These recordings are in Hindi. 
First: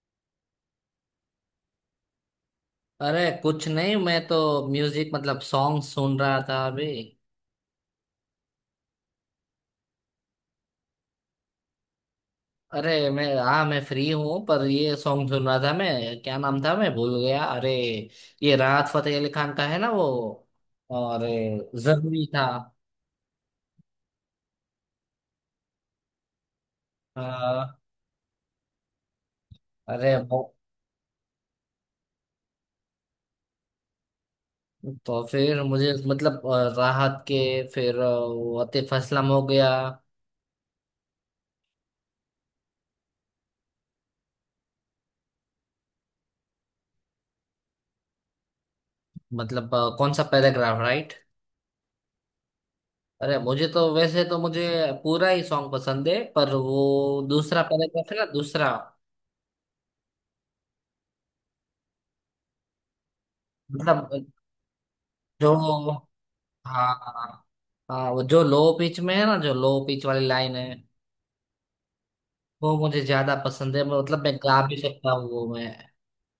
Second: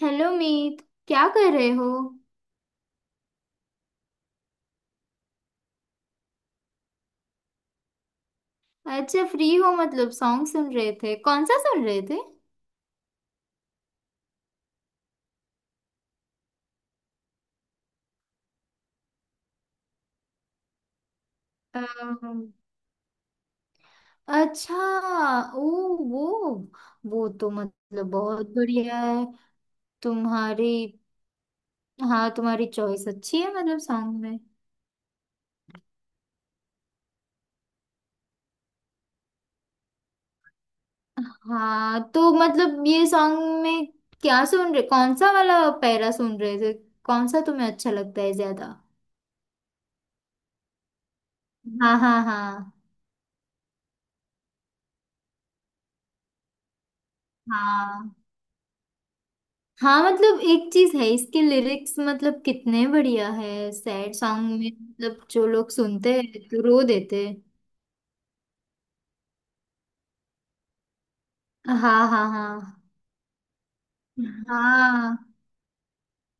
हेलो मीत, क्या कर रहे हो। अरे कुछ नहीं, मैं तो म्यूजिक मतलब सॉन्ग सुन रहा था अभी। अच्छा, फ्री हो मतलब? सॉन्ग सुन रहे थे, कौन सा सुन रहे थे। अरे मैं हाँ, मैं फ्री हूँ, पर ये सॉन्ग सुन रहा था। मैं, क्या नाम था, मैं भूल गया, अरे। ये राहत फतेह अली खान का है ना, वो। और जरूरी अम्म, था। अच्छा। ओ, वो वो तो हाँ, मतलब बहुत बढ़िया है। अरे वो। तुम्हारी, हाँ तुम्हारी चॉइस अच्छी है मतलब सॉन्ग में। तो फिर मुझे मतलब राहत के, फिर वो आतिफ असलम हो गया। हाँ तो मतलब ये सॉन्ग में क्या सुन रहे, कौन सा वाला पैरा सुन रहे थे, कौन सा तुम्हें अच्छा लगता है ज्यादा। मतलब कौन सा पैराग्राफ, राइट? हाँ हाँ हाँ अरे मुझे तो, वैसे तो मुझे पूरा ही सॉन्ग पसंद है, पर वो दूसरा पैराग्राफ हाँ है ना, दूसरा। हाँ। मतलब एक चीज है, इसके लिरिक्स मतलब कितने बढ़िया है। मतलब सैड सॉन्ग में मतलब जो जो लोग सुनते हैं तो रो हाँ देते हैं। हाँ। हाँ, वो जो लो पिच में है ना, जो लो पिच वाली लाइन है, हाँ हाँ हाँ वो मुझे ज्यादा पसंद है। मतलब मैं गा भी सकता हाँ, हूँ वो। मैं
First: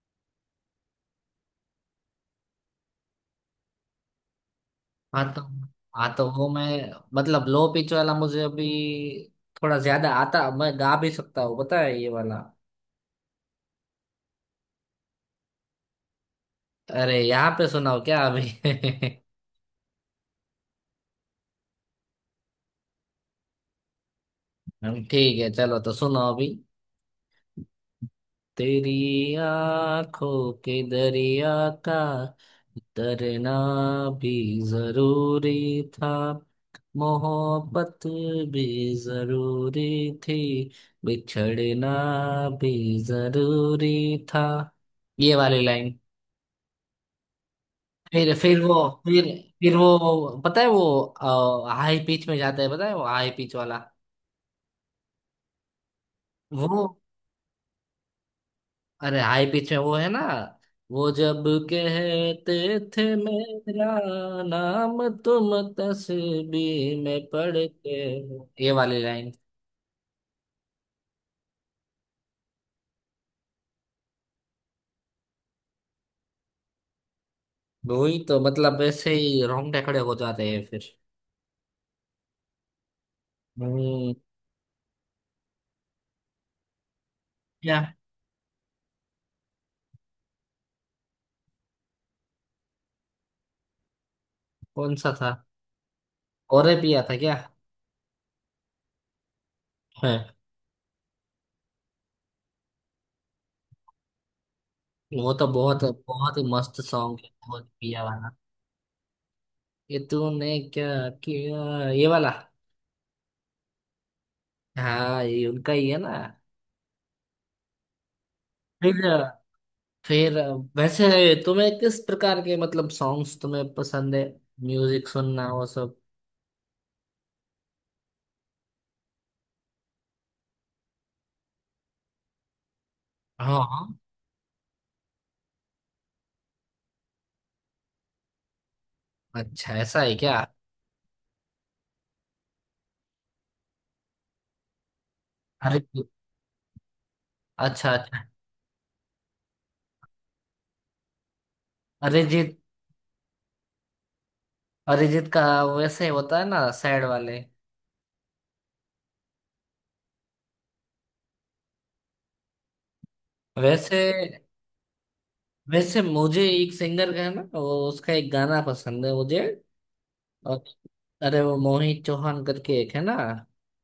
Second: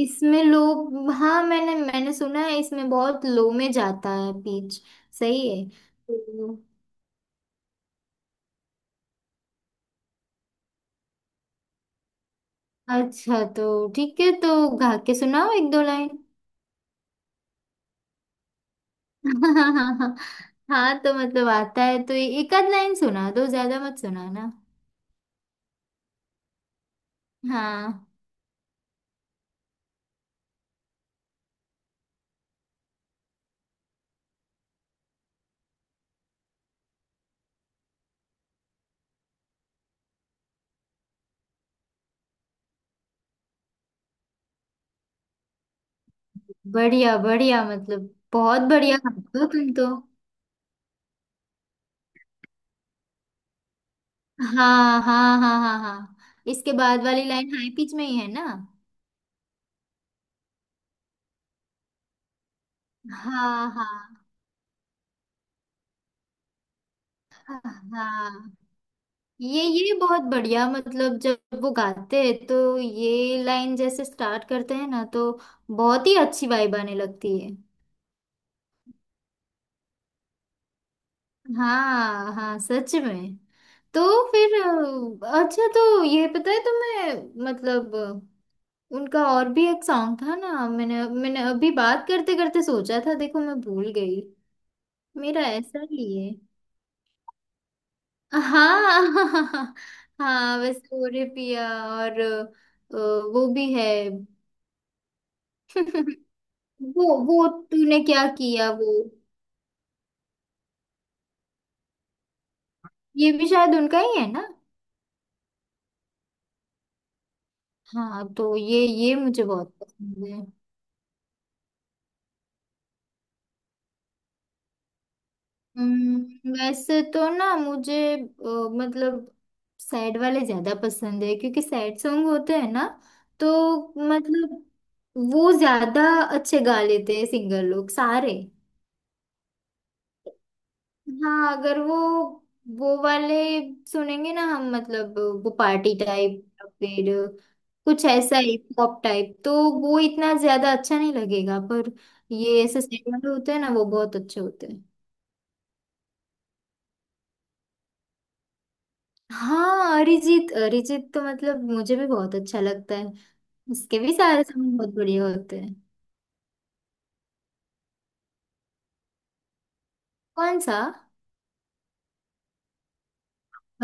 इसमें लोग हाँ मैंने मैंने सुना है इसमें बहुत लो में जाता है बीच। हाँ तो सही है हाँ तो वो तो। मैं मतलब लो पिच वाला मुझे अभी थोड़ा ज्यादा आता। मैं गा भी सकता हूँ, पता है, ये वाला। अच्छा, तो ठीक है, तो गा के सुनाओ एक दो लाइन। अरे यहाँ पे सुनाओ क्या अभी? हाँ। हाँ तो मतलब आता है तो एक आध लाइन सुना दो, ज्यादा मत सुनाना। हम, ठीक है, चलो तो सुनो अभी। हाँ, तेरी आंखों के दरिया का तरना भी जरूरी था, मोहब्बत भी जरूरी थी, बिछड़ना भी जरूरी था। ये वाली लाइन। बढ़िया बढ़िया, मतलब फिर बहुत वो बढ़िया फिर गाते हो तुम फिर तो। वो पता है, वो हाई पिच में जाता है। पता है, वो हाई पिच वाला। हाँ हाँ हाँ हाँ हाँ। इसके वो, बाद वाली लाइन हाई पिच में ही है ना। अरे हाई पिच में वो है ना, वो जब कहते थे, हाँ मेरा हाँ नाम तुम तस्वीर में पढ़ के हो। हाँ। ये वाली लाइन। ये बहुत बढ़िया मतलब, जब वो गाते हैं तो ये लाइन जैसे स्टार्ट करते हैं ना, तो बहुत ही अच्छी वाइब आने लगती है। वही तो मतलब, ऐसे ही रोंगटे खड़े हो जाते हैं फिर। हाँ हाँ, सच में। तो हम्म। फिर अच्छा। तो ये पता है तुम्हें क्या? मतलब उनका और भी एक सॉन्ग था ना, मैंने मैंने अभी बात करते करते सोचा था, देखो मैं भूल गई। कौन सा था? मेरा ऐसा ही है और पिया था क्या? हाँ। है। हाँ वैसे वो रे पिया और वो भी है। वो तो बहुत बहुत ही मस्त सॉन्ग है, वो बहुत तूने पिया क्या वाला। किया, वो ये तूने क्या किया, ये वाला। ये भी शायद उनका ही है ना। हाँ, ये उनका ही है ना। हाँ तो फिर ये मुझे बहुत पसंद फिर है। वैसे तुम्हें किस प्रकार के मतलब सॉन्ग्स तुम्हें पसंद है, म्यूजिक सुनना, वो सब। वैसे तो ना मुझे मतलब सैड वाले ज्यादा पसंद है, क्योंकि सैड सॉन्ग होते हैं ना, तो हाँ हाँ। मतलब वो ज्यादा अच्छे गा लेते हैं सिंगर लोग सारे। अच्छा, ऐसा है क्या? हाँ अगर वो वो वाले सुनेंगे ना हम मतलब, वो अरे, पार्टी टाइप या फिर अच्छा कुछ अच्छा। ऐसा पॉप टाइप तो वो इतना ज्यादा अच्छा नहीं लगेगा। पर अरिजीत ये ऐसे सैड वाले होते हैं ना, वो बहुत अच्छे होते हैं। अरिजीत का वैसे होता है ना, सैड वाले। हाँ अरिजीत, अरिजीत तो मतलब मुझे भी बहुत अच्छा लगता है। उसके वैसे भी सारे सॉन्ग बहुत बढ़िया होते हैं। वैसे मुझे एक सिंगर का है ना, वो उसका एक गाना पसंद है मुझे। कौन और सा? अरे वो मोहित चौहान करके एक है ना।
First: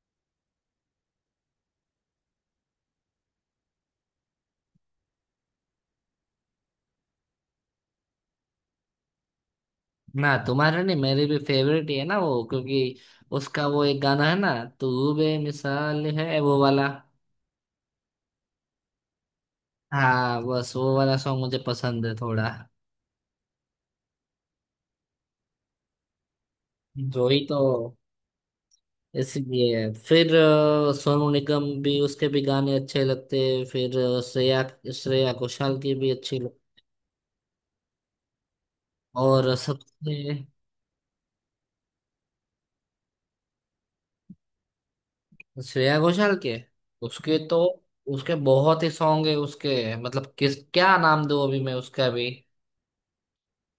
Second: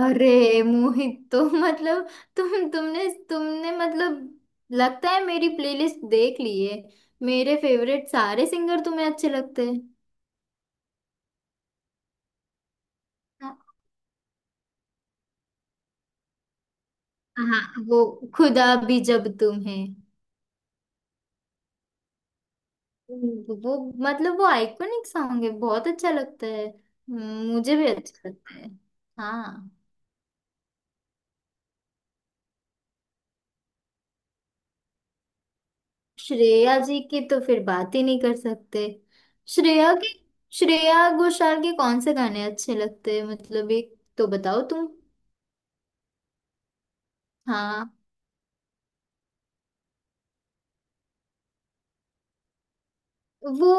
अरे मोहित तो मतलब तुमने मतलब, लगता है मेरी प्लेलिस्ट देख ली है। मेरे फेवरेट सारे सिंगर तुम्हें अच्छे लगते हैं। ना, तुम्हारा नहीं, मेरी भी फेवरेट ही है ना वो, क्योंकि हाँ। उसका वो एक गाना है ना, तू बेमिसाल है, वो वाला। हाँ, वो खुदा भी जब तुम है, हाँ, बस वो वाला सॉन्ग मुझे पसंद है थोड़ा। वो मतलब वो आइकॉनिक सॉन्ग है, बहुत अच्छा लगता है। जो ही तो। मुझे भी अच्छा लगता है। हाँ, इसलिए फिर सोनू निगम भी, उसके भी गाने अच्छे लगते हैं। फिर श्रेया श्रेया घोषाल की भी अच्छी लग- श्रेया जी की तो फिर बात ही नहीं कर सकते। और श्रेया की, सबसे। श्रेया घोषाल के कौन से गाने अच्छे लगते हैं, मतलब एक तो बताओ तुम। श्रेया घोषाल के, उसके तो, हाँ उसके बहुत ही सॉन्ग है। उसके मतलब किस, क्या नाम दूँ अभी मैं उसका भी? वो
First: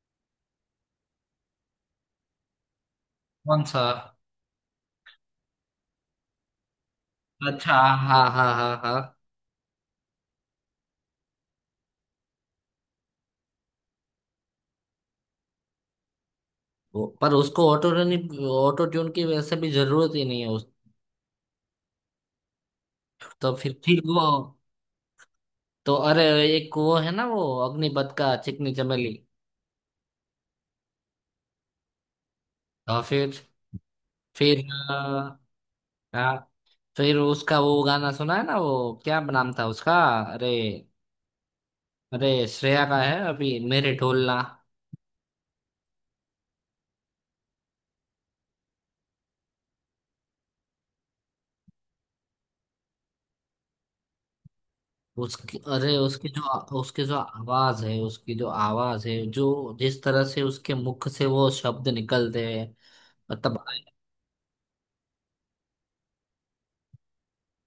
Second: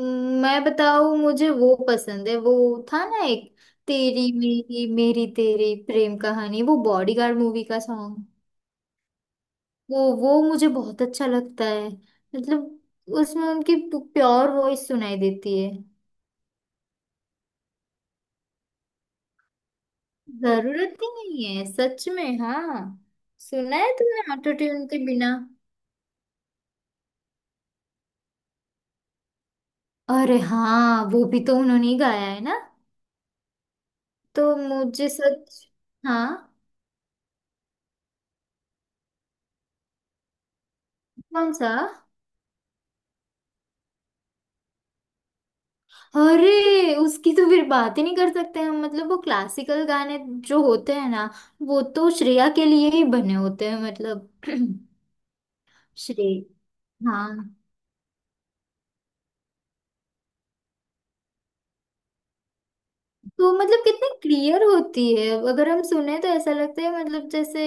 मैं बताऊं, मुझे वो पसंद है वो, था ना एक, कौन सा? तेरी मेरी मेरी तेरी प्रेम कहानी, वो बॉडीगार्ड मूवी अच्छा, का हाँ सॉन्ग। हाँ हाँ हाँ। वो मुझे बहुत अच्छा लगता है मतलब, उसमें उनकी प्योर वॉइस सुनाई देती है। वो- पर उसको ऑटो ऑटो ट्यून की वैसे भी जरूरत ही नहीं है उस। जरूरत ही नहीं है सच में। हाँ, तो फिर सुना है ठीक वो तुमने ऑटो ट्यून के बिना। तो। अरे एक वो है ना, वो अग्निपथ का चिकनी चमेली। अरे हाँ वो भी तो उन्होंने ही गाया है ना। और फिर तो फिर मुझे अ, सच, हाँ। हाँ। फिर उसका वो गाना सुना है ना, वो क्या नाम था उसका? अरे। कौन सा? अरे श्रेया का है, अभी मेरे ढोलना। अरे उसकी तो फिर बात ही नहीं कर सकते हम। मतलब वो क्लासिकल गाने जो होते हैं ना, वो तो श्रेया के लिए ही बने होते हैं मतलब। उसकी, अरे उसकी जो, श्रेय, उसकी जो हाँ आवाज है, उसकी जो आवाज है, जो जिस तरह से उसके मुख से वो शब्द निकलते हैं। तो मतलब, मतलब कितनी क्लियर होती है, अगर हम सुने तो ऐसा लगता है मतलब जैसे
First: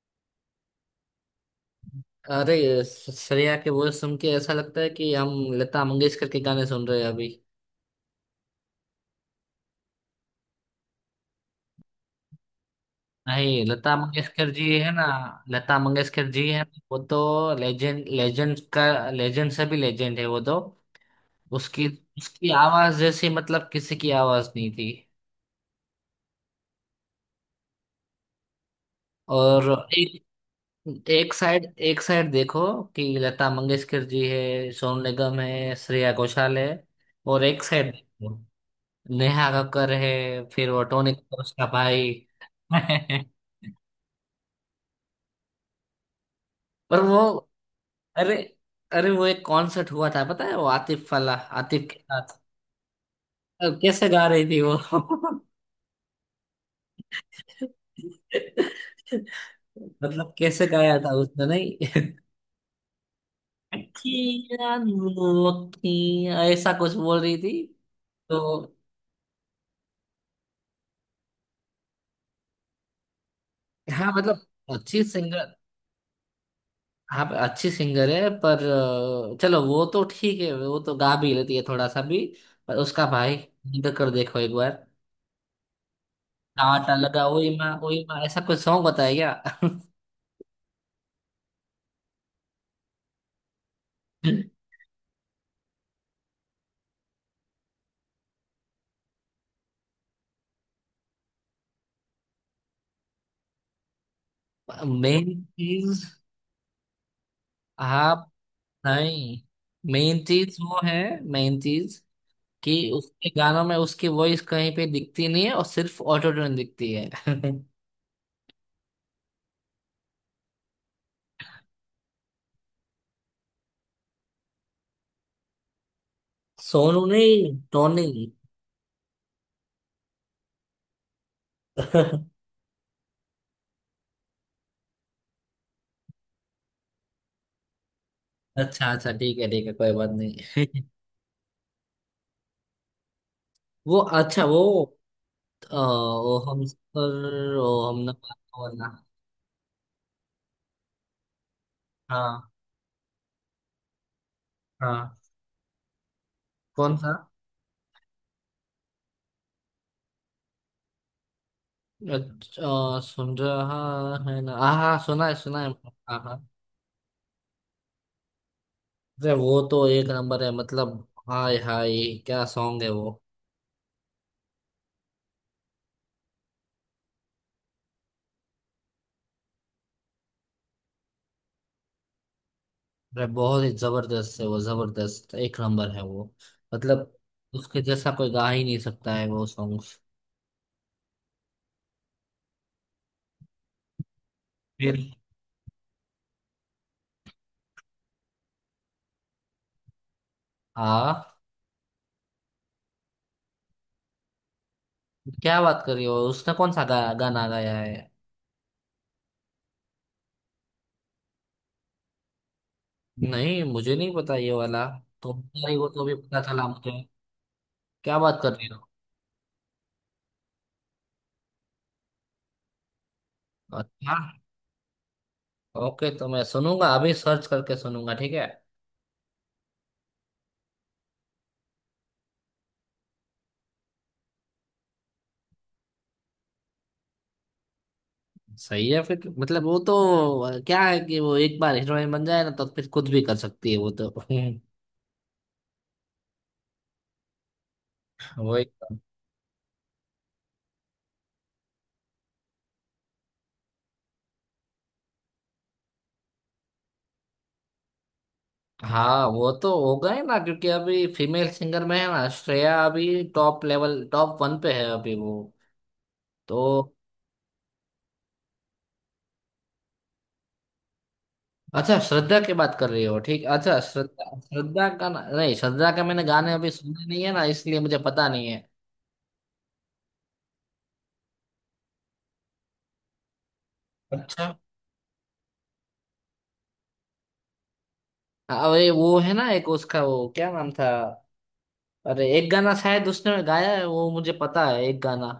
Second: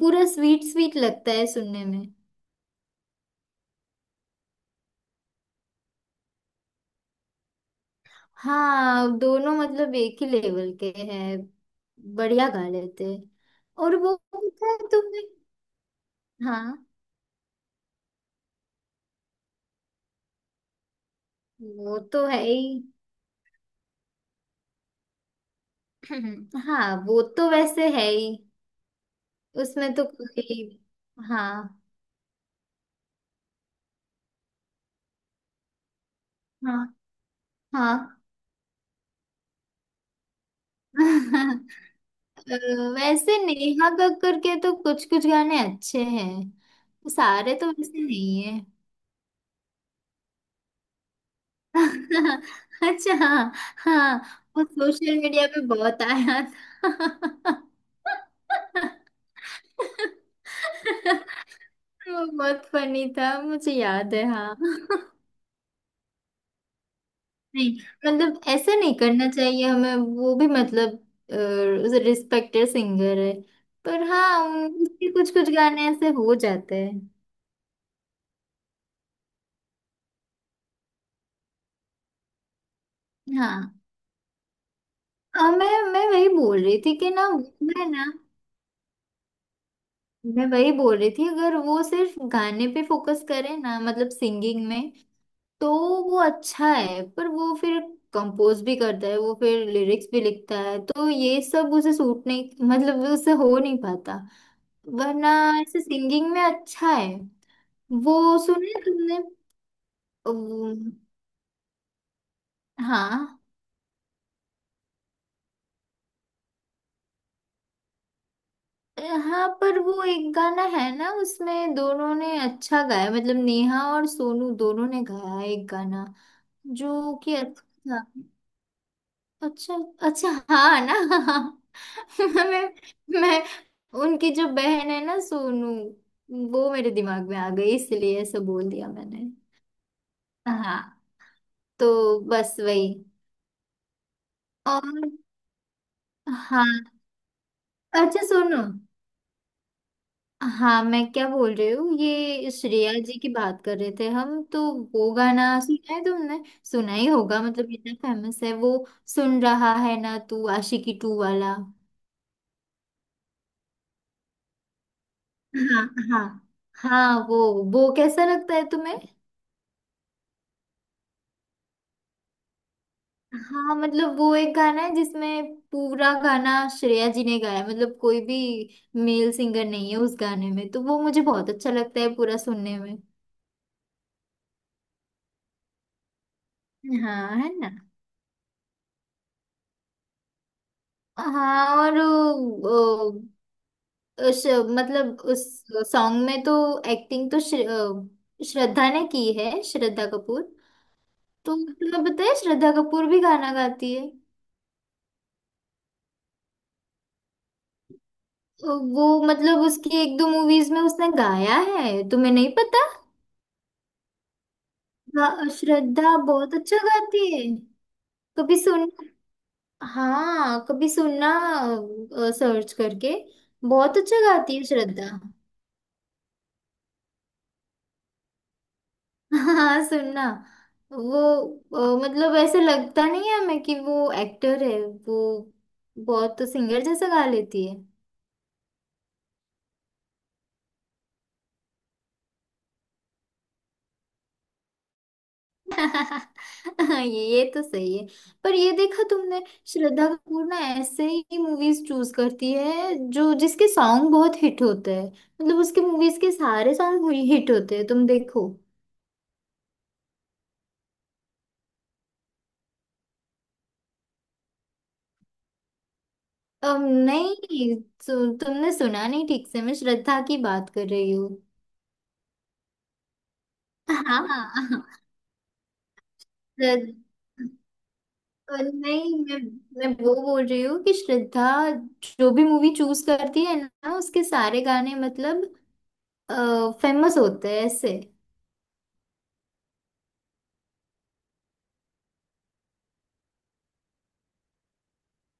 पूरा स्वीट स्वीट लगता है सुनने में। अरे श्रेया के वो सुन के ऐसा लगता है कि हम लता मंगेशकर के गाने सुन रहे हैं अभी। हाँ दोनों मतलब एक ही लेवल के हैं, बढ़िया गा लेते हैं। नहीं, लता और वो मंगेशकर पता जी है है ना। तुम्हें। लता मंगेशकर जी है हाँ ना, वो तो लेजेंड, लेजेंड का लेजेंड, से भी लेजेंड है वो तो। उसकी वो तो है उसकी ही। आवाज जैसी मतलब किसी की आवाज नहीं थी। हाँ वो तो वैसे है ही, और उसमें तो एक, कोई। एक साइड, हाँ एक साइड देखो कि लता मंगेशकर जी है, सोनू निगम है, श्रेया घोषाल है। हाँ और एक साइड हाँ। देखो, नेहा कक्कर है, फिर वो टोनी कक्कर, उसका भाई। अ, वैसे नेहा कक्कड़ के तो कुछ कुछ गाने अच्छे हैं, पर वो, सारे तो वैसे अरे नहीं है। अरे वो एक कॉन्सर्ट हुआ था, पता है, वो आतिफ वाला, आतिफ के साथ। अच्छा। अब कैसे हाँ गा रही थी वो वो? सोशल मीडिया पे बहुत आया था। मतलब कैसे गाया था उसने, नहीं। वो बहुत फनी था, मुझे याद है हाँ। अखियाँ नो अखियाँ, ऐसा कुछ बोल रही थी। नहीं मतलब ऐसा तो नहीं करना चाहिए हमें, वो भी मतलब रिस्पेक्टेड सिंगर है। पर हाँ, हाँ, मतलब उन- अच्छी उसके कुछ कुछ सिंगर, गाने ऐसे हो जाते हैं। हाँ, अच्छी सिंगर है, पर चलो वो तो ठीक है, वो तो गा भी लेती है थोड़ा सा भी। पर उसका भाई हाँ। निकल कर देखो एक बार, आ, मैं वही बोल रही टाटा थी कि लगा, ना ओए माँ, मैं ओए ना, माँ, ऐसा कुछ सॉन्ग बताया। मैं वही बोल रही थी, अगर वो सिर्फ गाने पे फोकस करे ना, मतलब क्या? सिंगिंग में, तो वो अच्छा है। पर वो फिर कंपोज भी करता है, वो फिर लिरिक्स भी लिखता है, तो ये सब उसे सूट नहीं, मतलब वो उससे हो नहीं पाता। वरना मेन ऐसे चीज सिंगिंग में अच्छा है वो। आप, सुने तुमने? नहीं, मेन चीज वो है, वो- मेन चीज कि उसके हाँ गानों में उसकी वॉइस कहीं पे दिखती नहीं है, और सिर्फ ऑटो ट्यून दिखती है। हाँ, पर वो एक गाना है ना, उसमें दोनों ने अच्छा गाया। मतलब नेहा और सोनू दोनों ने गाया एक गाना, सोनू जो कि नहीं, अच्छा था। टोनी। अच्छा, अच्छा हाँ ना। मैं मैं उनकी जो बहन है ना सोनू, वो मेरे दिमाग में आ गई इसलिए ऐसा बोल दिया अच्छा अच्छा, मैंने। ठीक है ठीक है, कोई बात नहीं। हाँ तो बस वही। वो, अच्छा, वो और वो हम हाँ, सर वो हमने अच्छा बात सुनो। हुआ ना। हाँ मैं क्या बोल रही हूँ, हाँ ये श्रेया जी की बात कर रहे थे हम तो, वो हाँ। गाना सुना है तुमने? सुना कौन ही सा? होगा मतलब, इतना फेमस है वो। सुन रहा है ना तू, आशिकी टू वाला। अच्छा, सुन रहा है ना, हाँ हाँ, सुना है सुना है। हाँ हाँ हाँ, हाँ। वो कैसा लगता है तुम्हें। अरे वो तो एक नंबर है, मतलब हाय हाय, क्या सॉन्ग है वो। हाँ मतलब वो एक गाना है जिसमें पूरा गाना श्रेया जी ने गाया है, मतलब कोई भी मेल सिंगर नहीं है उस गाने में, तो वो मुझे बहुत अच्छा लगता है पूरा सुनने में। अरे बहुत ही जबरदस्त है वो, जबरदस्त, एक नंबर है वो। मतलब हाँ है ना। उसके जैसा कोई गा ही नहीं सकता है वो सॉन्ग। हाँ और वो, श, फिर। मतलब उस सॉन्ग में तो एक्टिंग तो श्र, श्रद्धा ने की है, श्रद्धा कपूर। हाँ, तो तुम्हें पता है श्रद्धा कपूर भी गाना गाती है। क्या बात कर रही हो? उसने कौन सा गाना गाया है? तो वो मतलब उसकी एक दो मूवीज में उसने गाया है, तुम्हें नहीं पता। नहीं, मुझे नहीं पता ये वाला। तो हाँ, बता रही हो तो भी श्रद्धा पता बहुत चला अच्छा मुझे, गाती है। क्या बात कर कभी रही हो। सुन, हाँ कभी सुनना सर्च करके, बहुत अच्छा, अच्छा गाती है श्रद्धा। ओके, तो मैं सुनूंगा, अभी सर्च करके सुनूंगा, ठीक है। हाँ सुनना। वो मतलब ऐसे लगता नहीं है हमें कि वो एक्टर है वो, बहुत तो सिंगर जैसा गा लेती है। सही है, फिर मतलब वो तो क्या है कि वो एक बार हीरोइन बन जाए ना, तो फिर कुछ भी कर सकती है वो तो। ये तो सही है। पर वो एक। ये देखा तुमने, श्रद्धा कपूर ना ऐसे ही मूवीज चूज करती है जो जिसके सॉन्ग बहुत हिट होते हैं। मतलब उसके मूवीज के सारे सॉन्ग हिट होते हैं, तुम देखो। हाँ, वो तो हो गए ना, क्योंकि अभी फीमेल सिंगर में है ना श्रेया, अभी टॉप लेवल, टॉप वन पे है अभी वो। तो नहीं, सु, तुमने सुना नहीं ठीक से, मैं श्रद्धा की बात कर रही हूँ। अच्छा, श्रद्धा की बात कर रही हो, ठीक। अच्छा, श्रद्धा श्रद्धा हाँ, का ना- नहीं, श्रद्धा का मैंने गाने अभी श्रद्ध- सुने नहीं है ना, इसलिए मुझे पता नहीं है। नहीं मैं वो बोल रही हूँ कि श्रद्धा जो भी मूवी चूज करती है ना, उसके अच्छा। सारे गाने मतलब फेमस होते हैं ऐसे। हाँ, अरे वो है ना एक, उसका वो क्या नाम था? अरे, एक गाना शायद उसने गाया है वो, मुझे पता है एक गाना।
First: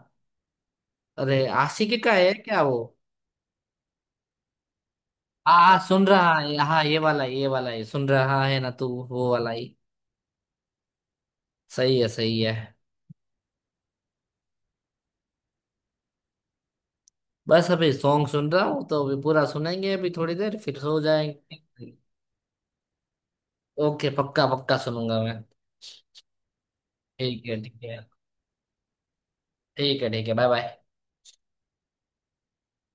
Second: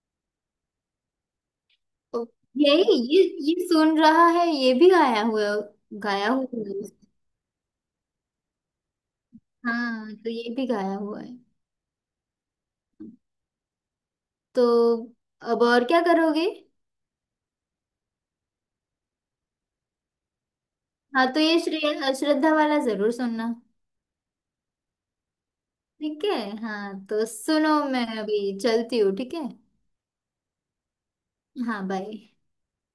अरे, आशिकी का ओ, है क्या वो? यही, ये सुन रहा है, ये भी गाया हाँ हुआ। हाँ, सुन गाया रहा हुआ है, है। हाँ, ये वाला, ये वाला है, सुन रहा है ना तू, वो वाला ही। हाँ तो ये भी गाया हुआ है। सही है, सही है। तो अब और क्या करोगे। बस अभी सॉन्ग सुन रहा हूँ, तो अभी पूरा सुनेंगे, अभी थोड़ी देर, फिर सो हाँ तो ये जाएंगे। श्रेया श्रद्धा वाला जरूर सुनना। ओके, पक्का पक्का सुनूंगा मैं। ठीक है। हाँ तो ठीक है, सुनो, ठीक है। मैं अभी चलती हूँ, ठीक है। ठीक है, ठीक है, बाय बाय। हाँ, बाय।